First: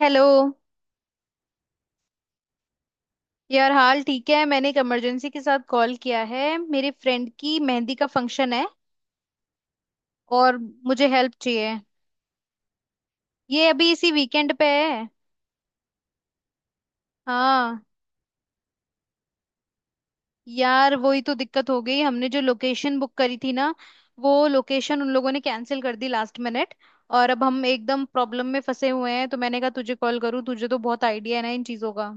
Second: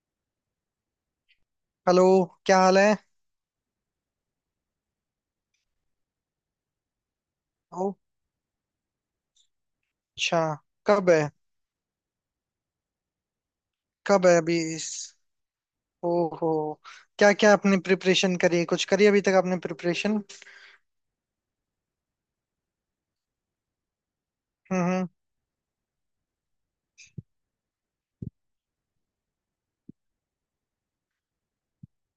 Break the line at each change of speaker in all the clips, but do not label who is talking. Hello.
Hello. क्या हाल है?
यार हाल ठीक है, मैंने एक इमरजेंसी के साथ कॉल किया है। मेरे फ्रेंड की मेहंदी
ओ,
का फंक्शन है
अच्छा।
और मुझे
कब है?
हेल्प चाहिए। ये अभी इसी
कब है
वीकेंड
अभी
पे
इस?
है।
ओहो। क्या क्या आपने
हाँ
प्रिपरेशन करी है, कुछ करी अभी तक आपने प्रिपरेशन?
यार, वही तो दिक्कत हो गई। हमने जो लोकेशन बुक करी थी ना, वो
हम्म,
लोकेशन उन लोगों ने कैंसिल कर दी लास्ट मिनट। और अब हम एकदम प्रॉब्लम में फंसे हुए हैं, तो मैंने कहा तुझे कॉल करूँ, तुझे तो बहुत आइडिया है ना इन चीज़ों का।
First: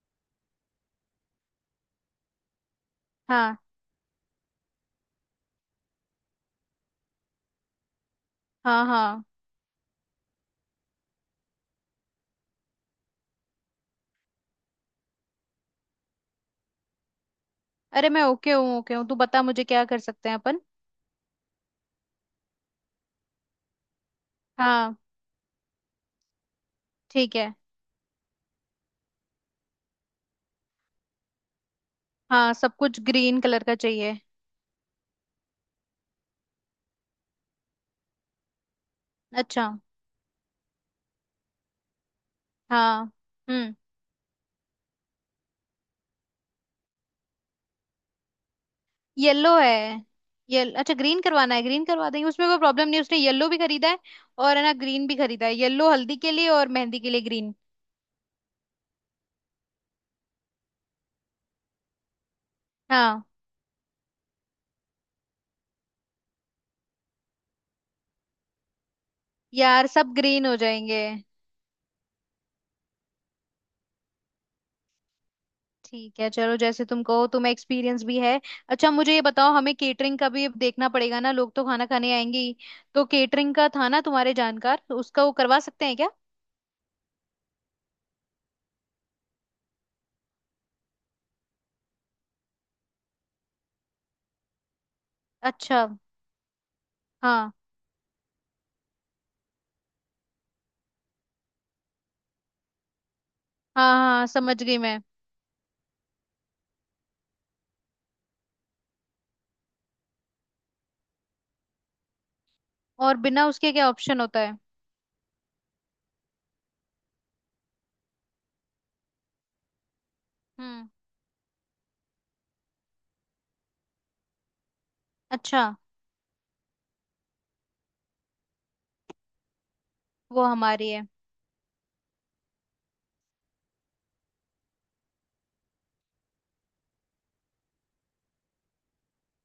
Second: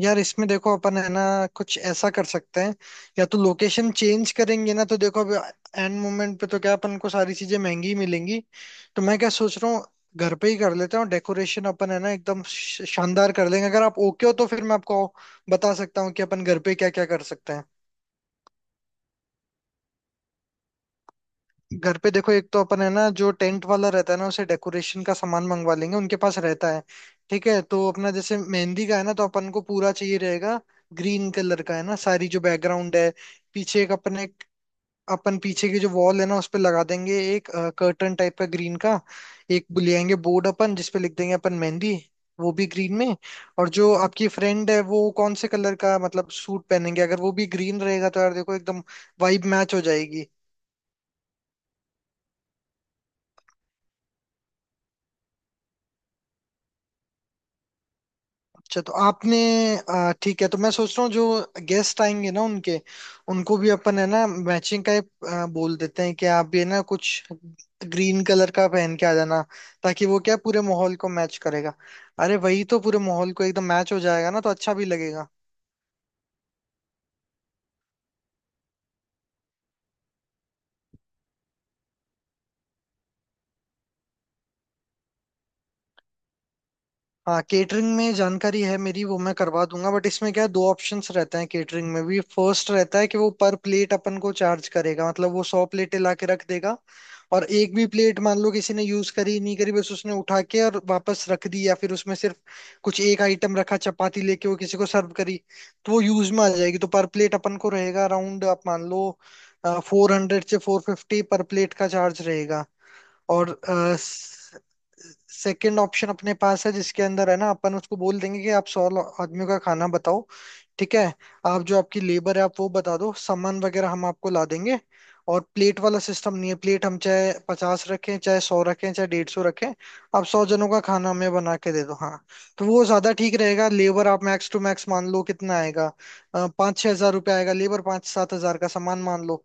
यार इसमें देखो, अपन है ना कुछ ऐसा कर सकते हैं। या तो
हाँ
लोकेशन चेंज करेंगे ना, तो देखो अभी एंड मोमेंट पे तो क्या अपन को सारी चीजें महंगी ही मिलेंगी।
हाँ।
तो मैं
हाँ।
क्या सोच रहा हूँ, घर पे ही कर लेते हैं, और डेकोरेशन अपन है ना एकदम शानदार कर लेंगे। अगर आप ओके हो तो फिर मैं आपको बता सकता हूँ कि अपन घर पे क्या क्या कर सकते हैं।
अरे मैं ओके हूँ, ओके हूँ, तू बता मुझे क्या कर सकते हैं अपन।
घर पे देखो, एक तो अपन है ना जो टेंट वाला रहता है ना, उसे
हाँ
डेकोरेशन का सामान मंगवा लेंगे, उनके पास रहता है।
ठीक
ठीक
है।
है, तो अपना जैसे मेहंदी का है ना, तो अपन को पूरा चाहिए रहेगा ग्रीन कलर का, है ना, सारी जो
हाँ, सब
बैकग्राउंड
कुछ
है
ग्रीन कलर का
पीछे एक
चाहिए।
अपने, अपन पीछे की जो वॉल है ना उस पे लगा देंगे एक कर्टन टाइप का, ग्रीन का।
अच्छा।
एक ले आएंगे बोर्ड अपन, जिसपे लिख देंगे अपन मेहंदी, वो भी ग्रीन
हाँ।
में। और
हम्म।
जो आपकी फ्रेंड है वो कौन से कलर का मतलब सूट पहनेंगे? अगर वो भी ग्रीन रहेगा तो यार देखो एकदम वाइब
येलो है।
मैच हो जाएगी।
ये अच्छा, ग्रीन करवाना है ग्रीन करवा देंगे, उसमें कोई प्रॉब्लम नहीं है, उसने येलो भी खरीदा है और है ना ग्रीन भी खरीदा है। येलो हल्दी के लिए और मेहंदी के लिए ग्रीन।
अच्छा, तो आपने ठीक है। तो मैं सोच रहा हूँ जो गेस्ट आएंगे ना उनके,
हाँ
उनको भी अपन है ना मैचिंग का एक, बोल देते हैं कि आप भी है ना कुछ ग्रीन कलर का पहन के आ जाना,
यार,
ताकि
सब
वो क्या
ग्रीन हो
पूरे माहौल
जाएंगे।
को मैच करेगा। अरे वही तो पूरे माहौल को एकदम मैच हो जाएगा ना, तो अच्छा भी लगेगा।
ठीक है चलो, जैसे तुम कहो, तुम्हें एक्सपीरियंस भी है। अच्छा मुझे ये बताओ, हमें केटरिंग का भी अब देखना पड़ेगा ना, लोग तो खाना खाने आएंगे ही। तो केटरिंग का था ना तुम्हारे जानकार, तो उसका वो करवा सकते हैं क्या?
हाँ, केटरिंग में जानकारी है मेरी, वो मैं करवा दूंगा। बट इसमें क्या है, दो ऑप्शंस रहते हैं केटरिंग में भी। फर्स्ट रहता है कि वो पर प्लेट अपन को चार्ज करेगा, मतलब वो सौ
अच्छा।
प्लेटें ला के रख देगा, और
हाँ।
एक भी प्लेट मान लो किसी ने यूज करी नहीं करी, बस उसने उठा के और वापस रख दी, या फिर उसमें सिर्फ कुछ एक आइटम रखा,
हाँ
चपाती
हाँ
लेके वो
समझ
किसी
गई
को
मैं।
सर्व करी, तो वो यूज में आ जाएगी। तो पर प्लेट अपन को रहेगा अराउंड, आप मान लो 400 से 450 पर प्लेट का चार्ज रहेगा।
और बिना
और
उसके क्या ऑप्शन होता है?
सेकंड ऑप्शन अपने पास है, जिसके अंदर है ना अपन उसको बोल देंगे कि आप 100 आदमियों का खाना बताओ,
हम्म।
ठीक है? आप जो आपकी लेबर है आप वो बता दो, सामान वगैरह हम आपको ला देंगे, और
अच्छा।
प्लेट वाला सिस्टम नहीं है। प्लेट हम चाहे 50 रखें, चाहे 100 रखें, चाहे 150 रखें, आप
वो
100 जनों का
हमारी है।
खाना हमें बना के दे दो। हाँ, तो वो ज्यादा ठीक रहेगा। लेबर आप मैक्स टू मैक्स मान लो कितना आएगा, 5-6 हज़ार रुपये आएगा लेबर, 5-7 हज़ार का सामान मान लो।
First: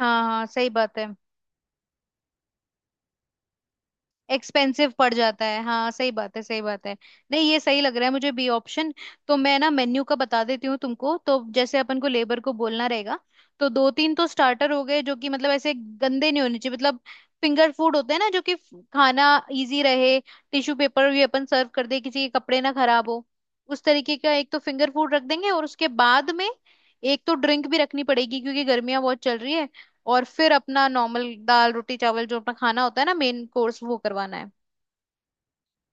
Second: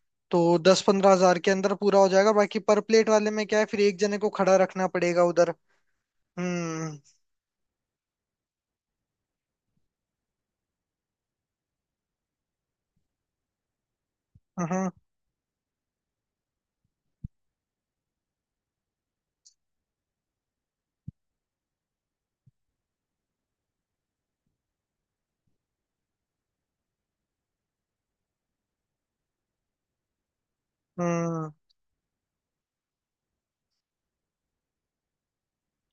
हाँ
तो
हाँ, सही
दस
बात है।
पंद्रह हजार के अंदर पूरा हो जाएगा। बाकी पर प्लेट वाले में क्या है, फिर एक जने को खड़ा रखना
एक्सपेंसिव पड़
पड़ेगा
जाता
उधर।
है, हाँ सही बात है, सही बात है।
हम्म
नहीं, ये सही लग रहा है मुझे, बी ऑप्शन। तो मैं ना मेन्यू का बता देती हूँ तुमको, तो जैसे अपन को लेबर को बोलना रहेगा। तो दो तीन तो स्टार्टर हो
हम्म
गए, जो कि मतलब ऐसे गंदे नहीं होने चाहिए, मतलब फिंगर फूड होते हैं ना, जो कि खाना इजी रहे। टिश्यू पेपर भी अपन सर्व कर दे, किसी के कपड़े ना खराब हो, उस तरीके का। एक तो फिंगर फूड रख देंगे, और उसके बाद में एक तो ड्रिंक भी रखनी पड़ेगी, क्योंकि गर्मियां बहुत चल रही है। और फिर अपना नॉर्मल
हम्म
दाल रोटी चावल जो अपना खाना होता है ना, मेन कोर्स, वो करवाना है।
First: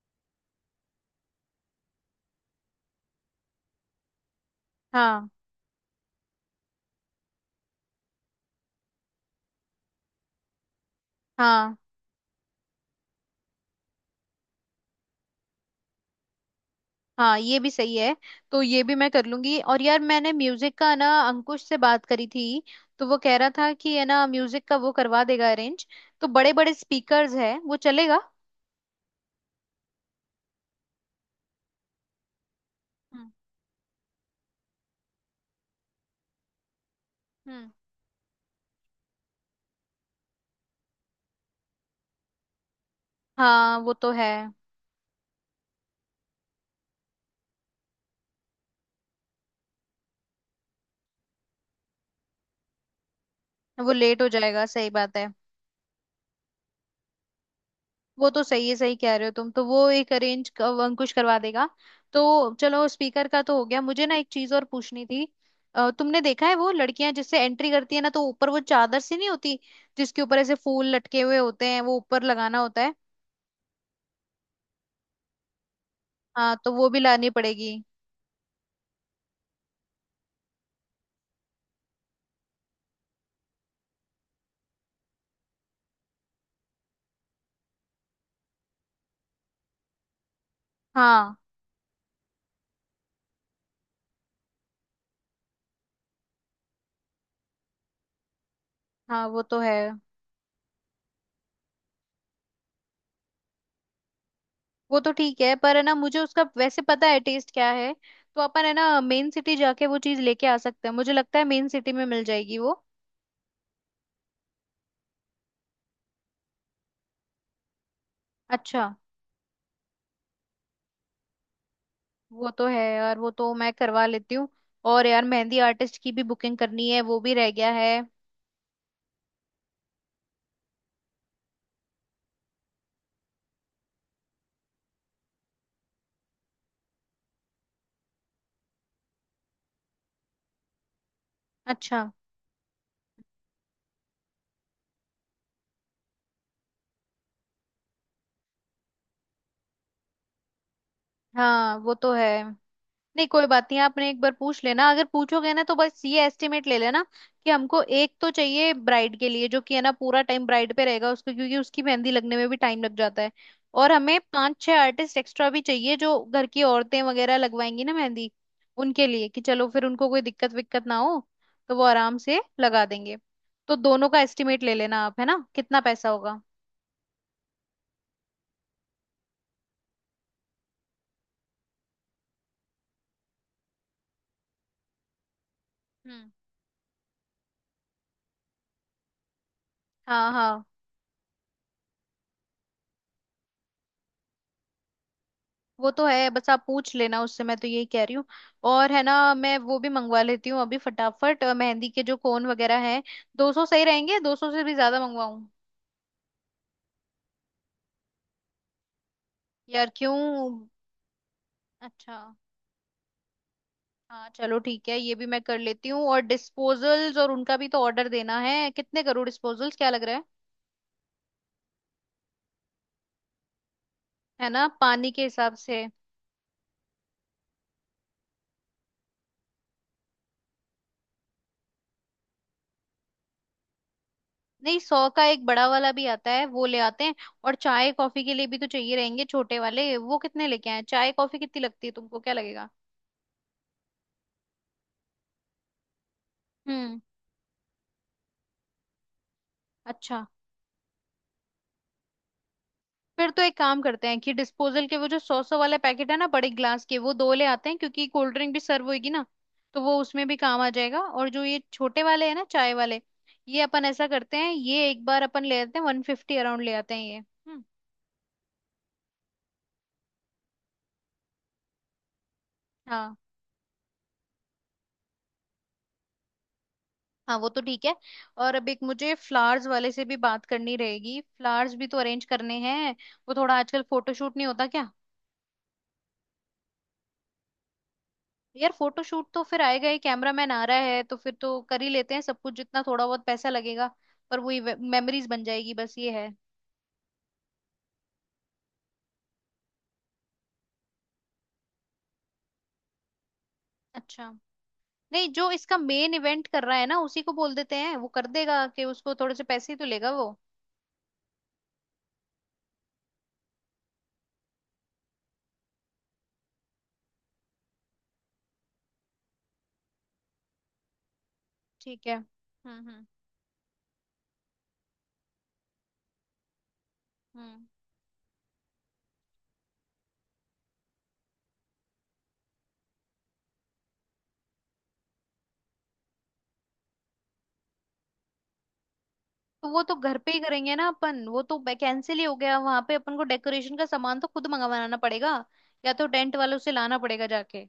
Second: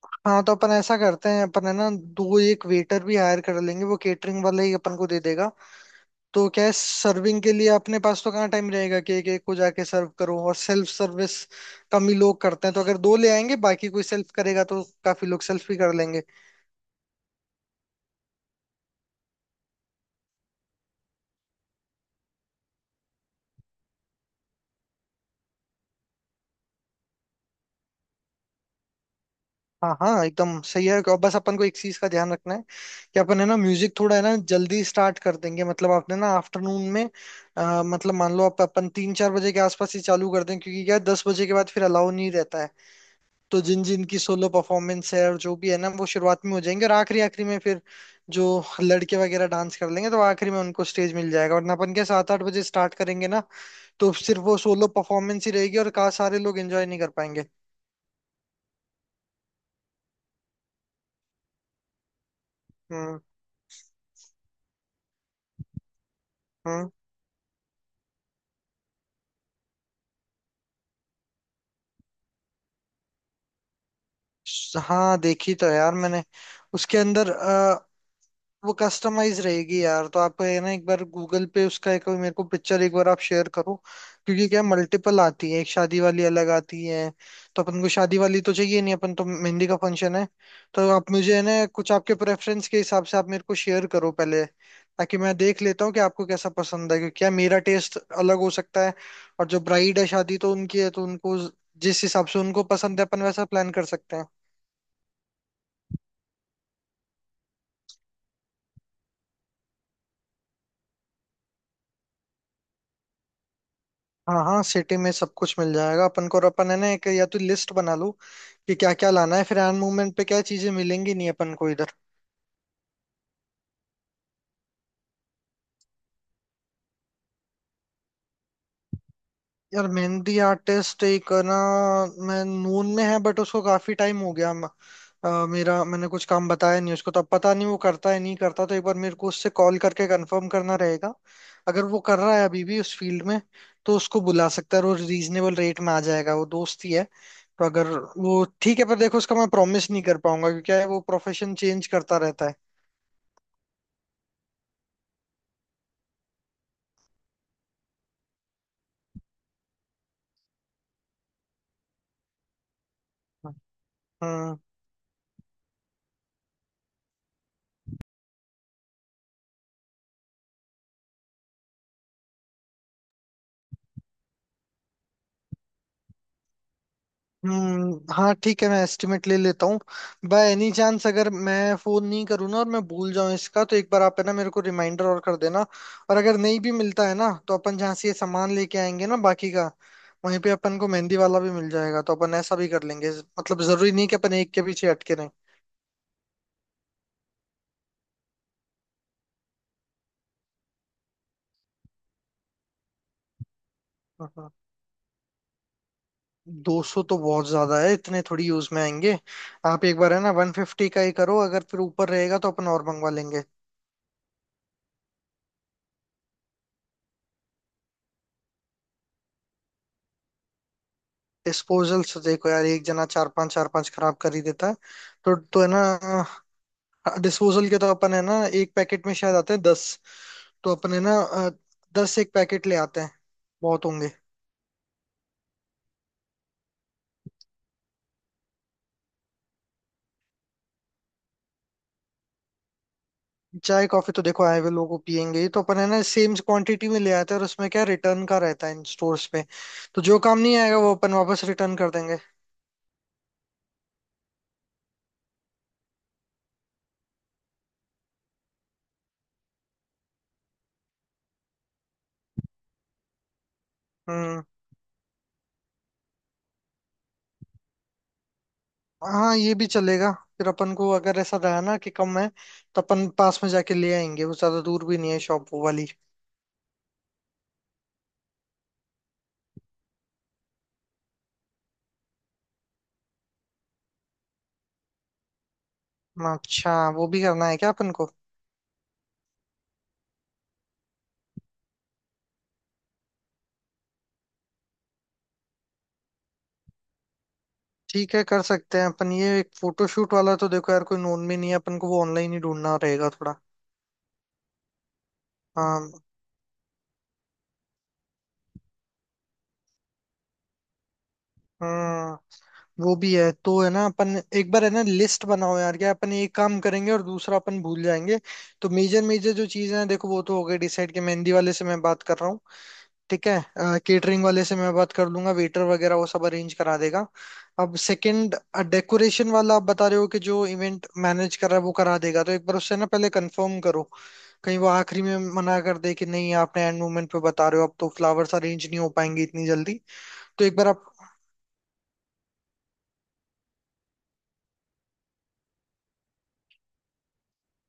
हाँ, तो अपन ऐसा करते हैं, अपन है ना दो एक वेटर भी हायर कर लेंगे, वो केटरिंग वाला ही अपन को दे
हाँ।
देगा। तो क्या है, सर्विंग के लिए अपने पास तो कहाँ टाइम रहेगा कि एक एक को जाके सर्व करो, और सेल्फ सर्विस
हाँ।
कम ही लोग करते हैं। तो अगर दो ले आएंगे, बाकी कोई सेल्फ करेगा तो काफी लोग सेल्फ भी कर लेंगे।
हाँ ये भी सही है। तो ये भी मैं कर लूंगी। और यार मैंने म्यूजिक का ना अंकुश से बात करी थी, तो वो कह रहा था कि है ना, म्यूजिक का वो करवा देगा अरेंज। तो बड़े बड़े स्पीकर्स है, वो चलेगा।
हाँ हाँ, एकदम सही है। और बस अपन को एक चीज का ध्यान रखना है कि
हम्म
अपन है ना म्यूजिक थोड़ा है ना जल्दी स्टार्ट कर देंगे, मतलब आपने ना आफ्टरनून में,
हम्म।
मतलब मान लो आप अपन 3-4 बजे के आसपास ही चालू कर दें। क्योंकि क्या है, 10 बजे के बाद फिर अलाउ नहीं रहता है। तो
हाँ
जिन
वो
जिन
तो
की
है।
सोलो परफॉर्मेंस है और जो भी है ना, वो शुरुआत में हो जाएंगे, और आखिरी आखिरी में फिर जो लड़के वगैरह डांस कर लेंगे तो आखिरी में उनको स्टेज मिल जाएगा। वरना अपन क्या 7-8 बजे स्टार्ट करेंगे ना,
वो
तो
लेट हो
सिर्फ वो
जाएगा,
सोलो
सही बात है।
परफॉर्मेंस ही रहेगी और का सारे लोग एंजॉय नहीं कर पाएंगे।
वो तो सही है, सही कह रहे हो तुम, तो वो एक अरेंज अंकुश करवा देगा। तो चलो
हम्म
स्पीकर का तो हो गया। मुझे ना एक चीज और पूछनी थी। तुमने देखा है वो
हम्म
लड़कियां जिससे एंट्री करती है ना, तो ऊपर वो चादर सी नहीं होती, जिसके ऊपर ऐसे फूल लटके हुए होते हैं, वो ऊपर लगाना होता है।
हाँ, देखी तो है यार मैंने।
हाँ, तो वो
उसके
भी लानी
अंदर
पड़ेगी।
वो कस्टमाइज रहेगी यार। तो आप है ना एक बार गूगल पे उसका एक मेरे को पिक्चर एक बार आप शेयर करो, क्योंकि क्या मल्टीपल आती है, एक शादी वाली अलग आती है, तो अपन को शादी वाली तो चाहिए नहीं, अपन तो मेहंदी का फंक्शन है। तो आप मुझे
हाँ।
है ना कुछ आपके प्रेफरेंस के हिसाब से आप मेरे को शेयर करो पहले, ताकि मैं देख लेता हूँ कि आपको कैसा पसंद है। क्योंकि क्या मेरा टेस्ट अलग हो सकता है।
हाँ वो
और
तो
जो
है।
ब्राइड है शादी तो उनकी है, तो उनको जिस हिसाब से उनको पसंद है अपन वैसा प्लान कर सकते हैं।
वो तो ठीक है, पर है ना मुझे उसका वैसे पता है टेस्ट क्या है। तो अपन है ना मेन सिटी जाके वो चीज लेके आ सकते हैं, मुझे लगता है मेन सिटी में मिल जाएगी वो।
हाँ हाँ, सिटी में सब कुछ मिल जाएगा अपन को। और अपन है ना एक या तो लिस्ट बना लो कि
अच्छा।
क्या क्या लाना है, फिर हैंड मूवमेंट पे क्या चीजें मिलेंगी नहीं अपन को इधर।
वो तो है यार, वो तो मैं करवा लेती हूँ। और यार मेहंदी आर्टिस्ट की भी बुकिंग करनी है, वो भी रह गया है।
यार मेहंदी आर्टिस्ट एक ना मैं नून में है, बट उसको काफी टाइम हो गया मेरा, मैंने कुछ काम बताया नहीं उसको, तो अब पता नहीं वो करता है नहीं करता। तो एक बार मेरे को उससे कॉल करके कंफर्म करना रहेगा, अगर वो
अच्छा।
कर रहा है अभी भी उस फील्ड में, तो उसको बुला सकता है और रीजनेबल रेट में आ जाएगा, वो दोस्त ही है। तो अगर वो ठीक है, पर देखो उसका मैं प्रॉमिस नहीं कर पाऊंगा, क्योंकि क्या है वो प्रोफेशन
हाँ
चेंज
वो तो
करता
है।
रहता है।
नहीं कोई बात नहीं, आपने एक बार पूछ लेना, अगर पूछोगे ना तो बस ये एस्टिमेट ले लेना, कि हमको एक तो चाहिए ब्राइड के लिए, जो कि है ना पूरा टाइम ब्राइड पे रहेगा उसको, क्योंकि उसकी मेहंदी लगने में भी टाइम लग जाता है। और हमें पांच
हाँ,
छह आर्टिस्ट एक्स्ट्रा भी चाहिए, जो घर की औरतें वगैरह लगवाएंगी ना मेहंदी, उनके लिए, कि चलो फिर उनको कोई दिक्कत विक्कत ना हो, तो वो आराम से लगा देंगे। तो दोनों का एस्टिमेट ले लेना आप है ना, कितना पैसा होगा।
हाँ ठीक है, मैं एस्टिमेट ले लेता हूँ। बाय एनी चांस अगर मैं फोन नहीं करूँ ना और मैं भूल जाऊँ इसका, तो एक बार आप है ना मेरे को रिमाइंडर और कर देना। और
हम्म।
अगर नहीं भी मिलता है ना तो अपन जहाँ से ये सामान लेके आएंगे ना बाकी का,
हाँ।
वहीं पे
हाँ
अपन को मेहंदी वाला भी मिल जाएगा, तो अपन ऐसा भी कर लेंगे। मतलब जरूरी नहीं कि अपन एक के पीछे अटके
वो तो है, बस आप पूछ लेना उससे, मैं तो यही कह रही हूँ। और है ना मैं वो भी मंगवा लेती हूँ अभी फटाफट, मेहंदी के जो कोन वगैरह हैं, 200 सही रहेंगे? दो
रहें।
सौ से भी ज्यादा मंगवाऊँ?
200 तो बहुत ज्यादा है, इतने थोड़ी यूज में आएंगे। आप
यार
एक बार है ना
क्यों?
150 का ही करो, अगर फिर ऊपर
अच्छा।
रहेगा तो अपन और मंगवा लेंगे।
हाँ चलो ठीक है, ये भी मैं कर लेती हूँ। और डिस्पोजल्स, और उनका भी तो ऑर्डर देना है, कितने करूँ डिस्पोजल्स, क्या लग रहा है?
डिस्पोजल्स देखो यार, एक जना चार पांच खराब कर ही
है ना,
देता है।
पानी के
तो
हिसाब
तो है
से।
ना, हाँ, डिस्पोजल के तो अपन है ना एक पैकेट में शायद आते हैं 10, तो अपन है ना 10 एक पैकेट ले आते हैं, बहुत होंगे।
नहीं, 100 का एक बड़ा वाला भी आता है, वो ले आते हैं। और चाय कॉफी के लिए भी तो चाहिए रहेंगे छोटे वाले, वो कितने लेके आए? चाय कॉफी कितनी लगती है, तुमको क्या लगेगा?
चाय कॉफी तो देखो आए हुए लोगों को पियेंगे ही, तो अपन है ना सेम क्वांटिटी
हम्म।
में ले आते हैं। और उसमें क्या रिटर्न का रहता है इन स्टोर्स पे, तो जो
अच्छा।
काम नहीं आएगा वो अपन वापस रिटर्न कर देंगे।
फिर तो एक काम करते हैं कि डिस्पोजल के वो जो 100-100 वाले पैकेट है ना बड़े ग्लास के, वो दो ले आते हैं क्योंकि कोल्ड ड्रिंक भी सर्व होगी ना, तो वो उसमें भी काम आ जाएगा। और जो ये छोटे वाले हैं ना, चाय वाले, ये अपन ऐसा करते
हम्म
हैं, ये एक बार अपन ले आते हैं, 150 अराउंड ले आते हैं ये। हम्म।
हाँ, ये भी चलेगा। फिर अपन को अगर ऐसा रहा ना कि कम है, तो अपन
हाँ
पास में जाके ले आएंगे, वो ज्यादा दूर भी नहीं है शॉप वो वाली।
हाँ वो तो ठीक है। और अब एक मुझे फ्लावर्स वाले से भी बात करनी रहेगी, फ्लावर्स भी तो अरेंज करने हैं। वो थोड़ा आजकल फोटोशूट नहीं होता क्या?
अच्छा, वो भी करना है क्या अपन को?
यार फोटोशूट तो फिर आएगा ही, कैमरामैन आ रहा है तो फिर तो कर ही लेते हैं सब कुछ, जितना थोड़ा बहुत पैसा लगेगा, पर वही मेमोरीज बन जाएगी, बस ये है।
ठीक है, कर सकते हैं अपन ये एक फोटोशूट वाला। तो देखो यार कोई नोन में नहीं है अपन को, वो ऑनलाइन ही ढूंढना रहेगा थोड़ा।
अच्छा। नहीं, जो इसका
हाँ,
मेन इवेंट कर रहा है ना, उसी को बोल देते हैं वो कर देगा, कि उसको थोड़े से पैसे ही तो लेगा वो।
हम्म वो भी है। तो है ना अपन एक बार है ना लिस्ट बनाओ यार, क्या अपन एक काम करेंगे और दूसरा अपन भूल जाएंगे। तो मेजर मेजर जो चीजें हैं देखो, वो तो हो गई डिसाइड, कि मेहंदी वाले से मैं बात
ठीक है।
कर रहा हूँ,
हम्म।
ठीक है, केटरिंग वाले से मैं बात कर लूंगा, वेटर वगैरह वो सब अरेंज करा देगा।
हम्म।
अब सेकंड, डेकोरेशन वाला आप बता रहे हो कि जो इवेंट मैनेज कर रहा है वो करा देगा, तो एक बार उससे ना पहले कंफर्म करो, कहीं वो आखिरी में मना कर दे कि नहीं, आपने एंड मोमेंट पे बता रहे हो, अब तो फ्लावर्स अरेंज नहीं हो पाएंगे इतनी
तो
जल्दी।
वो तो घर पे ही
तो एक बार
करेंगे
आप,
ना अपन, वो तो कैंसिल ही हो गया। वहां पे अपन को डेकोरेशन का सामान तो खुद मंगवाना पड़ेगा, या तो टेंट वालों से लाना पड़ेगा जाके।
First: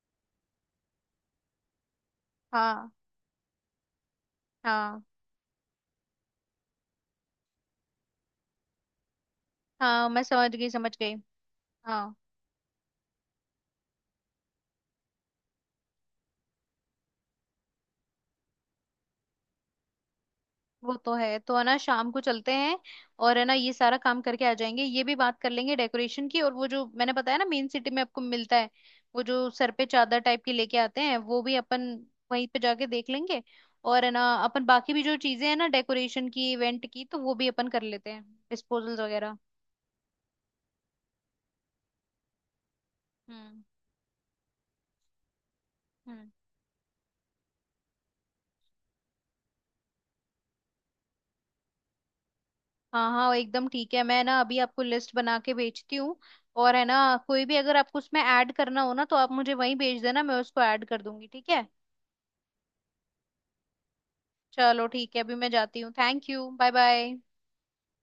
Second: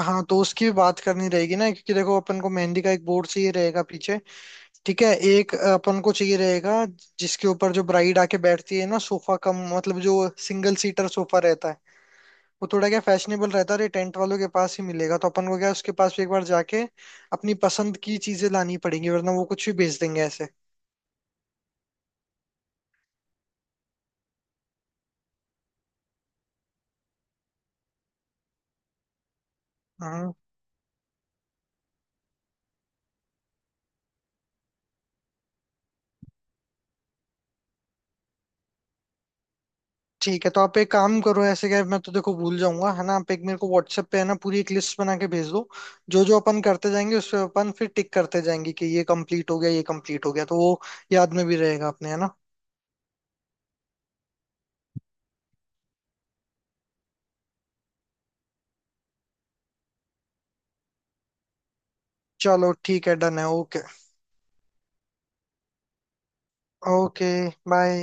हाँ, तो उसकी भी बात करनी रहेगी ना, क्योंकि देखो अपन को मेहंदी
हाँ।
का एक बोर्ड चाहिए रहेगा पीछे।
हाँ।
ठीक है, एक अपन को चाहिए रहेगा जिसके ऊपर जो ब्राइड आके बैठती है ना, सोफा कम मतलब
हाँ
जो
मैं समझ गई,
सिंगल
समझ
सीटर
गई।
सोफा रहता है।
हाँ
वो थोड़ा क्या फैशनेबल रहता है, और ये टेंट वालों के पास ही मिलेगा, तो अपन को क्या उसके पास भी एक बार जाके अपनी पसंद की चीजें लानी पड़ेंगी, वरना वो कुछ भी बेच देंगे ऐसे।
वो तो है, तो है ना शाम को चलते हैं, और है ना ये सारा काम करके आ जाएंगे, ये भी बात कर लेंगे डेकोरेशन की। और वो जो मैंने बताया ना मेन सिटी में आपको मिलता है, वो जो सर पे चादर
हाँ
टाइप की लेके आते हैं, वो भी अपन वहीं पे जाके देख लेंगे। और है ना अपन बाकी भी जो चीजें हैं ना डेकोरेशन की, इवेंट की, तो वो भी अपन कर लेते हैं, डिस्पोजल्स वगैरह।
ठीक है, तो आप एक काम करो। ऐसे क्या है, मैं तो देखो भूल जाऊंगा है ना, आप एक मेरे
हम्म।
को व्हाट्सएप पे है ना पूरी एक लिस्ट बना के भेज दो। जो
हम्म।
जो अपन करते जाएंगे उस पे अपन फिर टिक करते जाएंगे कि ये कंप्लीट हो गया, ये कंप्लीट हो गया, तो वो याद में भी रहेगा अपने है ना।
हाँ हाँ एकदम ठीक है, मैं ना अभी आपको लिस्ट बना के भेजती हूँ। और है ना, कोई भी अगर आपको उसमें ऐड करना हो ना, तो आप मुझे वहीं भेज देना, मैं उसको ऐड कर दूंगी, ठीक है।
चलो ठीक है, डन है। ओके।
चलो ठीक है, अभी मैं जाती हूँ, thank you, bye bye.
Okay, bye.